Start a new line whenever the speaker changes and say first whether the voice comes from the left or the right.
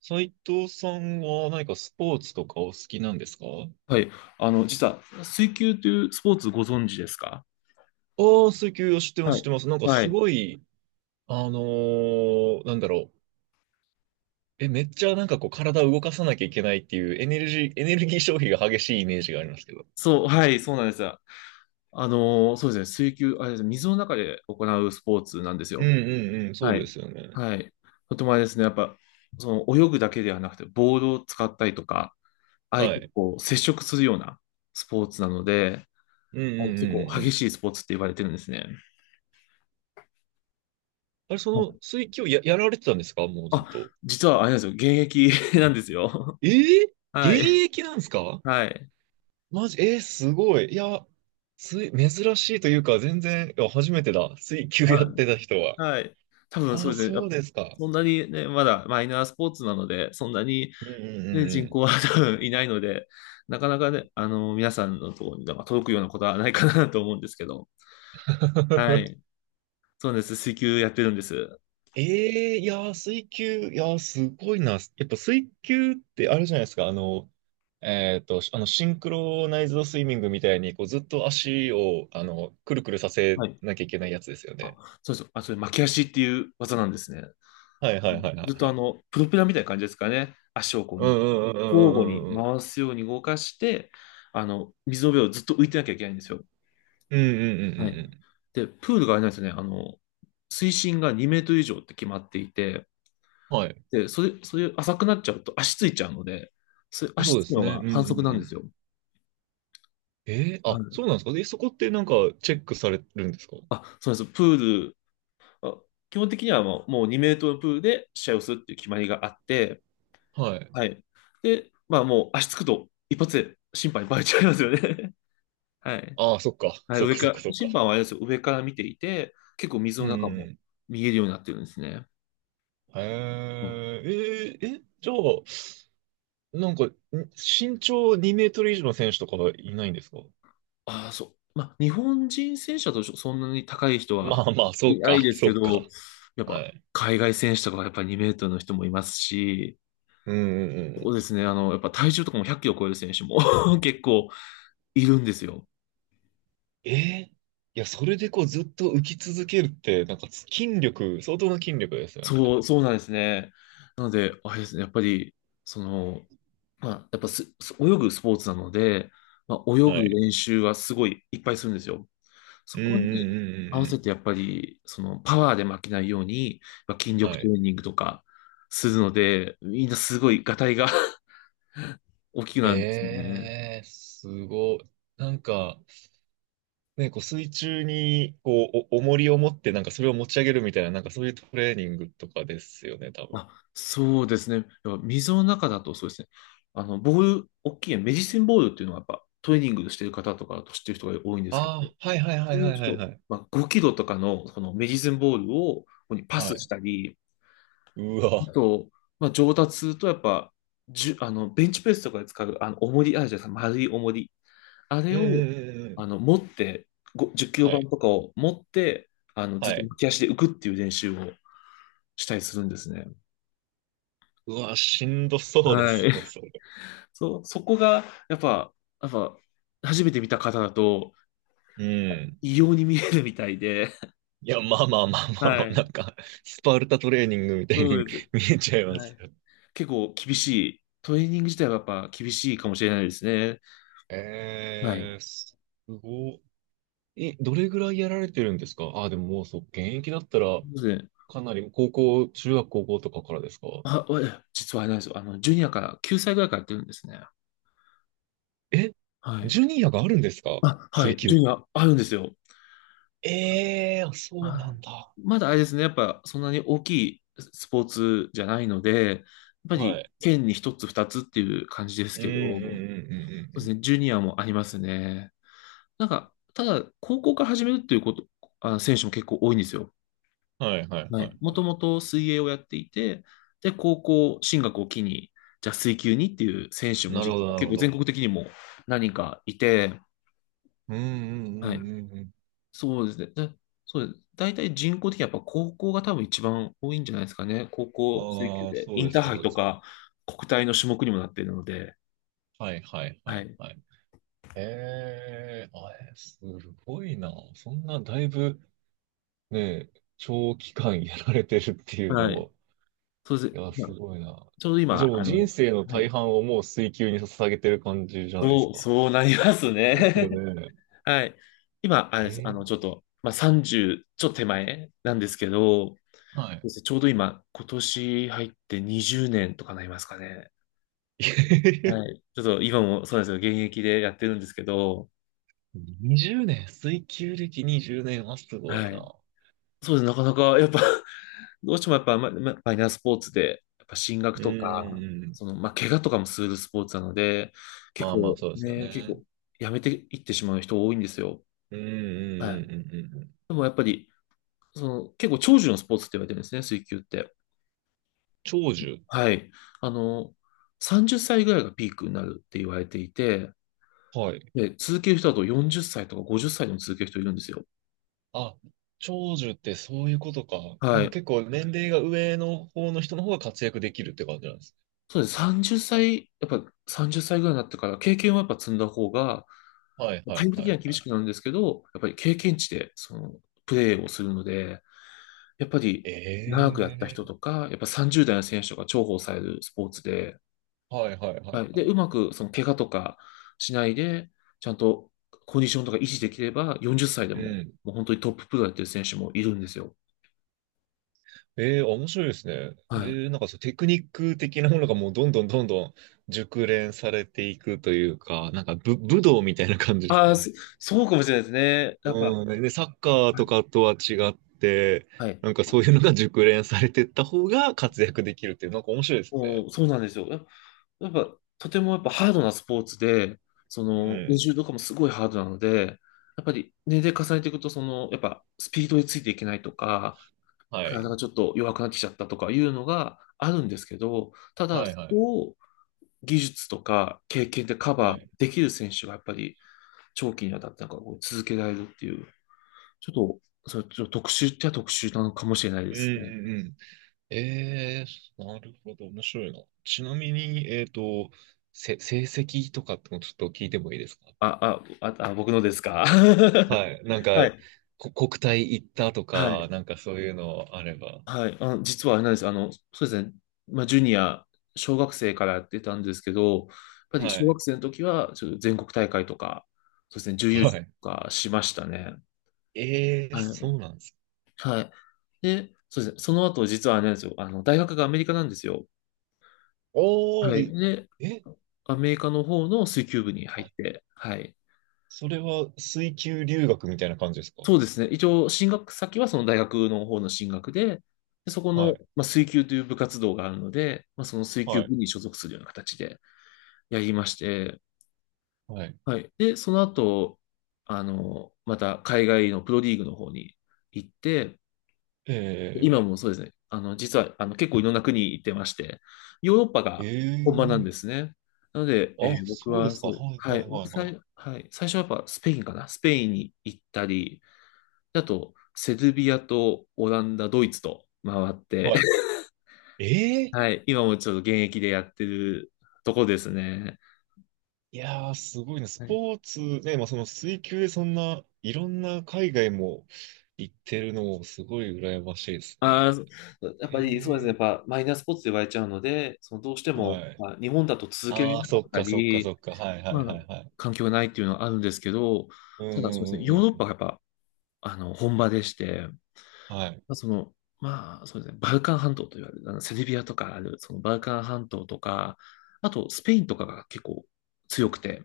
right: 斉藤さんは何かスポーツとかお好きなんですか？
left: はい。実は、水球というスポーツご存知ですか？
right: ああ、水球を知ってま
left: は
right: す、知っ
left: い。
right: てます。なんか
left: は
right: す
left: い。
right: ごい、あのなんだろう。え、めっちゃなんかこう体を動かさなきゃいけないっていうエネルギー消費が激しいイメージがありますけど。
left: そう、はい、そうなんですよ。そうですね、水球、あれですね、水の中で行うスポーツなんです
right: うん
left: よ。
right: うんうん、そ
left: は
right: うで
left: い。
right: すよね。
left: はい。とてもあれですね、やっぱ、泳ぐだけではなくて、ボールを使ったりとか、相
right: は
left: 手と
right: い。
left: こう接触するようなスポーツなので、
right: うんうん
left: 結
right: うんう
left: 構
right: んう
left: 激
right: ん。
left: しいスポーツって言われてるんですね。
right: あれ、そ
left: は
right: の
left: い。
right: 水球やられてたんですかもうずっ
left: あ、
right: と？
left: 実はあれなんですよ、現役 なんですよ。
right: えー、
left: はい。
right: 現役なんですか？
left: はい。
right: マジ、えー、すごい。いや、珍しいというか、全然、いや初めてだ。水球や
left: は
right: ってた人は。
left: い。はい。多分
right: あ
left: そう
right: あ、
left: ですね。や
right: そう
left: っぱ
right: ですか。
left: そんなにね、まだマイナースポーツなので、そんなに、
right: うんう
left: ね、
right: ん
left: 人
right: う
left: 口は多分いないので、なかなかね、皆さんのところになんか届くようなことはないかなと思うんですけど。
right: ん
left: は
right: うん。
left: い。そうなんです。水球やってるんです。
right: ええ、いやー、水球、いやー、すごいな。やっぱ水球ってあれじゃないですか。シンクロナイズドスイミングみたいに、こう、ずっと足を、くるくるさせ
left: はい。
right: なきゃいけないやつですよね。
left: そうです。それ巻き足っていう技なんですね。
right: はいはいはいは
left: ず
right: い
left: っと
right: はい。
left: プロペラみたいな感じですかね。足をこう
right: う
left: に、
right: んうんう
left: 交互に
right: んうんうんうんうん。
left: 回すように動かして、水の上をずっと浮いてなきゃいけないんですよ。
right: うんうんう
left: はい。
right: んうん
left: で、プールがあれなんですよね。水深が2メートル以上って決まっていて、
right: うん。はい。
left: で、そういう浅くなっちゃうと足ついちゃうので、それ
right: そ
left: 足
right: うで
left: つく
right: す
left: の
right: ね。う
left: が
right: んう
left: 反則
right: ん
left: なん
right: う
left: です
right: ん。
left: よ。
right: ええ
left: は
right: あ、
left: い。
right: そうなんですか。で、そこってなんか、チェックされるんですか？
left: そうなんです。プール、あ基本的にはもう2メートルのプールで試合をするっていう決まりがあって、
right: はい。
left: はい。で、まあもう足つくと一発で審判にバレちゃいますよね。はい。
right: ああ、そっか。
left: はい、
right: そっ
left: 上
right: か
left: か
right: そっか
left: ら、
right: そっか。
left: 審判はあれですよ、上から見ていて、結構水
right: う
left: の
right: ん
left: 中
right: う
left: も
right: ん。
left: 見えるようになってるんですね。
right: へ
left: うん。
right: え、えー、え、じゃあ、なんか、身長2メートル以上の選手とかはいないんですか？
left: ああ、そう。まあ、日本人選手だとそんなに高い人
right: ま
left: は
right: あまあ、そ
left: い
right: う
left: な
right: か、
left: いです
right: そ
left: け
right: う
left: ど、
right: か。
left: やっ
right: は
left: ぱ
right: い。
left: 海外選手とかはやっぱ2メートルの人もいますし、
right: うんうんう
left: そう
right: ん。
left: ですね、やっぱ体重とかも100キロ超える選手も 結構いるんですよ。
right: えー、いや、それでこうずっと浮き続けるって、なんか筋力、相当な筋力ですよね。
left: そう、そうなんですね。なので、あれですね、やっぱり、その、まあ、やっぱす、す泳ぐスポーツなので、まあ、泳
right: は
left: ぐ
right: い。
left: 練習はすごいいっぱいするんですよ。
right: う
left: そ
right: んう
left: こに
right: ん
left: 合
right: う
left: わ
right: んう
left: せ
right: ん
left: てやっぱり、そのパワーで負けないように、まあ筋
right: うん。は
left: 力トレ
right: い。
left: ーニングとかするので、みんなすごいガタイが 大きくなるんですね。
right: えー、すごい。なんか、ね、こう水中にこうお重りを持って、なんかそれを持ち上げるみたいな、なんかそういうトレーニングとかですよね、多
left: あ、そうですね。やっぱ水の中だとそうですね。あの、ボール、大きいメディシンボールっていうのはやっぱトレーニングしてる方とかだと知ってる人が多いんですけど、
right: ああ、はいはい
left: こ
right: は
left: う
right: い
left: いう
right: はい
left: ち
right: は
left: ょ
right: い
left: っと、
right: はい。
left: まあ、5キロとかのこのメディシンボールをここにパ
right: は
left: スし
right: い。
left: たり、
right: うわ。
left: あと、まあ、上達するとやっぱ、じゅ、あの、ベンチプレスとかで使う、重りあるじゃないですか、丸い重り。あれ
right: ええ
left: を、
right: ええええ、
left: 持って、10キロ
right: は
left: 板
right: い。
left: とかを持って、ず
right: は
left: っと
right: い。
left: 浮き足で浮くっていう練習をしたりするんですね。
right: うわ、しんどそうで
left: は
right: す
left: い。
right: ね、それ。
left: そこが、やっぱ、初めて見た方だと、
right: うん。
left: 異様に見えるみたいで、
right: いや、まあまあまあ
left: は
right: まあまあ、な
left: い。
right: んか、スパルタトレーニングみたいに
left: そうです。
right: 見えちゃいま
left: は
right: す
left: い。
right: よ。
left: 結構厳しい。トレーニング自体はやっぱ厳しいかもしれないですね。はい。
right: えー、すごい。え、どれぐらいやられてるんですか？あ、でも、もうそう、現役だったら、
left: そうですね。
right: かなり高校、中学高校とかからですか？
left: 実はあれなんですよ。ジュニアから、9歳ぐらいからやってるんですね。
right: え、
left: はい。
right: ジュニアがあるんですか？
left: は
right: 水
left: い。ジュ
right: 球。
left: ニア、あるんですよ。
right: ええー、そう
left: まあ
right: なんだ。
left: まだあれですね、やっぱそんなに大きいスポーツじゃないので、やっぱ
right: は
left: り
right: い。
left: 県に一つ二つっていう感じです
right: うんうん
left: け
right: うん
left: ど、そ
right: うん
left: う
right: う
left: で
right: んう
left: すね、ジュニアもありますね。なんか、ただ、高校から始めるっていうこと、選手も結構多いんですよ。
right: ん。はいはい
left: は
right: はい
left: い。も
right: は
left: とも
right: い。
left: と水泳をやっていて、で、高校進学を機に、じゃあ水球にっていう選手も
right: なるほ
left: 実
right: ど
left: は
right: なる
left: 結
right: ほ
left: 構全
right: ど。
left: 国的にも何人かいて、
right: うんうんう
left: はい。
right: んうんうん。
left: そうですね。で、そうです。大体人口的にやっぱ高校が多分一番多いんじゃないですかね。高校水球
right: ああ、
left: で。
right: そ
left: イ
right: うで
left: ンタ
right: す
left: ー
right: か
left: ハイ
right: そうで
left: と
right: すか。
left: か国体の種目にもなっているので。
right: はいはいは
left: は
right: い
left: い。
right: はい。へえ、あれ、すごいな。そんなだいぶね、長期間やられてるっていうの
left: はい。
right: も、
left: そうで
right: い
left: す。
right: や、すごいな。
left: ちょうど
right: じゃあ
left: 今、
right: もう人生の
left: は
right: 大
left: い。
right: 半をもう水球に捧げてる感じじゃないです
left: そう、
right: か。
left: そうなります
right: そうです
left: ね。
right: よ ね。
left: はい。今、あれです。
right: え
left: ちょ
right: え、
left: っと、まあ、30、ちょっと手前なんですけど、そう
right: はい。
left: ですね、ちょうど今、今年入って20年とかなりますかね。は い。ちょっと今もそうなんですよ。現役でやってるんですけど、
right: 20年、水球歴20年はすごい
left: はい。
right: な。
left: そうですね。なかなか、やっぱ どうしてもやっぱ、マイナースポーツで、やっぱ進学
right: うん
left: と
right: う
left: か、
right: んうん。
left: まあ、怪我とかもするスポーツなので、結
right: まあまあ、そ
left: 構
right: うですよ
left: ね、結
right: ね。
left: 構、やめていってしまう人多いんですよ。
right: うんう
left: は
right: んう
left: い。
right: んうんうんうん。
left: でもやっぱり、結構長寿のスポーツって言われてるんですね、水球って。
right: 長寿。
left: はい。あの、30歳ぐらいがピークになるって言われていて、
right: はい。
left: で、続ける人だと40歳とか50歳でも続ける人いるんですよ。
right: あ、長寿ってそういうことか。なん
left: は
right: か
left: い。
right: 結構年齢が上の方の人の方が活躍できるって感じなんです。
left: そうです。30歳、やっぱ30歳ぐらいになってから経験はやっぱ積んだ方が、
right: はいは
left: 対応
right: いは
left: 的には
right: い
left: 厳
right: は
left: し
right: い。
left: くなるんですけど、やっぱり経験値でそのプレーをするので、やっぱり
right: え
left: 長くやった人
right: え
left: とか、やっぱ30代の選手とか重宝されるスポーツで、
right: ー。はいはいは
left: は
right: い
left: い。
right: は
left: で、
right: い。
left: うまくその怪我とかしないで、ちゃんとコンディションとか維持できれば、40歳で
right: う
left: も、
right: ん。
left: もう本当にトッププロやってる選手もいるんですよ。
right: ええー、面白いですね。
left: はい。
right: ええー、なんかそう、テクニック的なものがもうどんどんどんどん熟練されていくというか、なんか武道みたいな感じです
left: ああ、
right: ね。
left: そうかもしれないですね。やっぱ、は
right: うん。で、サッカーとか
left: い。
right: とは違って、
left: はい。
right: なんかそういうのが熟練されてった方が活躍できるっていう、なんか面白いです
left: も
right: ね。
left: う、そうなんですよ。やっぱとてもやっぱハードなスポーツで、
right: う
left: 練
right: ん。
left: 習とかもすごいハードなので、やっぱり年齢重ねていくと、やっぱスピードについていけないとか、
right: は
left: 体
right: い。
left: がちょっと弱くなってきちゃったとかいうのがあるんですけど、ただ、
right: は
left: そ
right: いはい。
left: こを技術とか経験でカ
right: は
left: バー
right: い。
left: できる選手がやっぱり長期にわたってなんかこう続けられるっていう、ちょっと、それちょっと特殊っちゃ特殊なのかもしれないで
right: うん
left: すね。
right: うんうん。えー、なるほど。面白いな。ちなみに、成績とかってもちょっと聞いてもいいですか？
left: 僕のですか？
right: はい。なんか、
left: はい。
right: 国体行ったと
left: は
right: か、
left: い。
right: なんかそういうのあれば。
left: はい、実はあれなんです。そうですね。まあ、ジュニア、小学生からやってたんですけど、やっぱり
right: は
left: 小
right: い。
left: 学生の時は、ちょっと全国大会とか、そうですね、準優勝
right: は
left: とかしましたね。
right: い。えー、
left: はい。
right: そうなんですか。
left: はい。で、そうですね、その後、実はあれなんですよ。大学がアメリカなんですよ。
right: お
left: は
right: ー
left: い。
right: い、
left: で、
right: え、
left: アメリカの方の水球部に入っ
right: あ、
left: て、はい。
right: それは水球留学みたいな感じですか？
left: そうですね。一応、進学先はその大学の方の進学で、でそこ
right: は
left: の、
right: い、
left: まあ、水球という部活動があるので、まあ、その水球
right: はい、
left: 部に所属するような形で、やりまして、
right: はい。
left: はい。で、その後、また海外のプロリーグの方に行って、今
right: え
left: もそうですね、あの、実は、あの、結構いろんな国行ってまして、ヨーロッパ
right: ー、え
left: が本場なんで
right: ー、
left: すね。なので、
right: あ、
left: 僕
right: そうで
left: は、
right: すか。
left: そ
right: は
left: う、
right: い、
left: は
right: は
left: い、
right: い、はい、はい。
left: はい、最初はやっぱスペインかな、スペインに行ったり、あと、セルビアとオランダ、ドイツと回って、
right: はい。えー、
left: はい、今もちょっと現役でやってるとこですね。
right: いやー、すごいね。ス
left: はい。
right: ポーツ、ね、まあ、その水球でそんな、いろんな海外も行ってるのもすごい羨ましいです
left: ああ、
right: ね。
left: そ やっぱりそうですね。やっ
right: え
left: ぱマイナースポーツと言われちゃうので、どうして
right: ー、
left: も、
right: はい。
left: まあ、日本だと続けられ
right: ああ
left: なか
right: そ
left: っ
right: っ
left: た
right: か、そっか、
left: り、
right: そっか。はい、は
left: ま
right: い、は
left: あ、
right: い、はい。
left: 環境がないっていうのはあるんですけど、
right: うん、う
left: ただそうですね、
right: ん、うん、う
left: ヨーロッパ
right: ん。
left: がやっぱ、本場でして、ま
right: はい。
left: あ、まあ、そうですね、バルカン半島と言われる、あのセルビアとかある、そのバルカン半島とか、あとスペインとかが結構強くて、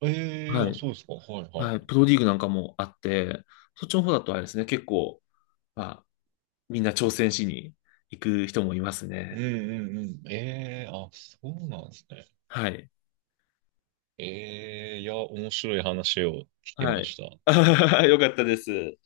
right: ええー、
left: は
right: あ、
left: い、
right: そうですか。はい、は
left: は
right: い。
left: い、プロリーグなんかもあって、そっちの方だとあれですね、結構、まあ、みんな挑戦しに行く人もいます
right: うん、
left: ね。
right: うん、うん。ええー、あ、そうなんですね。
left: はい。
right: ええ、いや、面白い話を聞き
left: は
right: ま
left: い。
right: した。
left: よかったです。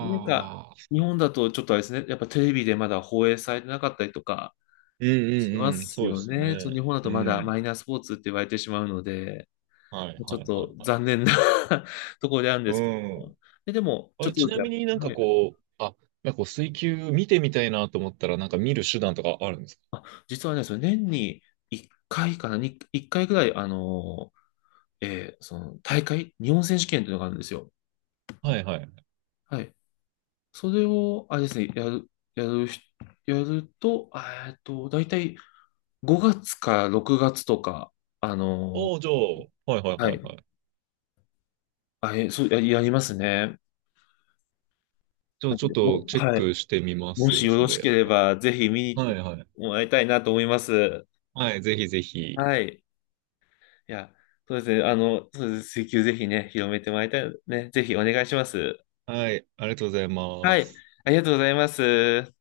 left: なんか、
right: あ。
left: 日
right: そう。
left: 本だとちょっとあれですね、やっぱテレビでまだ放映されてなかったりとか
right: うん
left: しま
right: うんうん、
left: す
right: そうで
left: よ
right: す
left: ね。ちょっと日
right: ね。
left: 本だと
right: う
left: まだマ
right: ん。
left: イナースポーツって言われてしまうので、
right: はい
left: ち
right: は
left: ょっ
right: いは
left: と
right: いはい。
left: 残念な ところであるんで
right: う
left: すけど。
right: ん。
left: でも、
right: あ
left: ちょっ
right: れ、
left: と
right: ち
left: ずつ
right: な
left: や、
right: みに
left: はい。
right: なんかこう、水球見てみたいなと思ったら、なんか見る手段とかあるんですか？
left: あ、実はね、その年に1回かいかな、に1回ぐらい、その大会、日本選手権というのがあるんですよ。
right: はいはい。
left: はい。それを、あれですね、やる、やる人、やると、大体5月か6月とか、あの
right: おー、じゃあ、はいはい
left: は
right: はい
left: い。
right: はい。
left: そう、やりますね。
right: じゃ
left: な
right: あ、
left: ん
right: ちょっ
left: で
right: と
left: も、
right: チェッ
left: はい。
right: クしてみま
left: も
right: す
left: し
right: よ、
left: よ
right: そ
left: ろし
right: れ。
left: ければ、ぜひ見に行っ
right: は
left: て
right: いはい。
left: もらいたいなと思います。
right: はい、ぜひぜひ。
left: はい。いや、そうですね。そうです。請求ぜひね、広めてもらいたい。ね、ぜひお願いします。
right: はい、ありがとうござい
left: は
right: ま
left: い。
right: す。
left: ありがとうございます。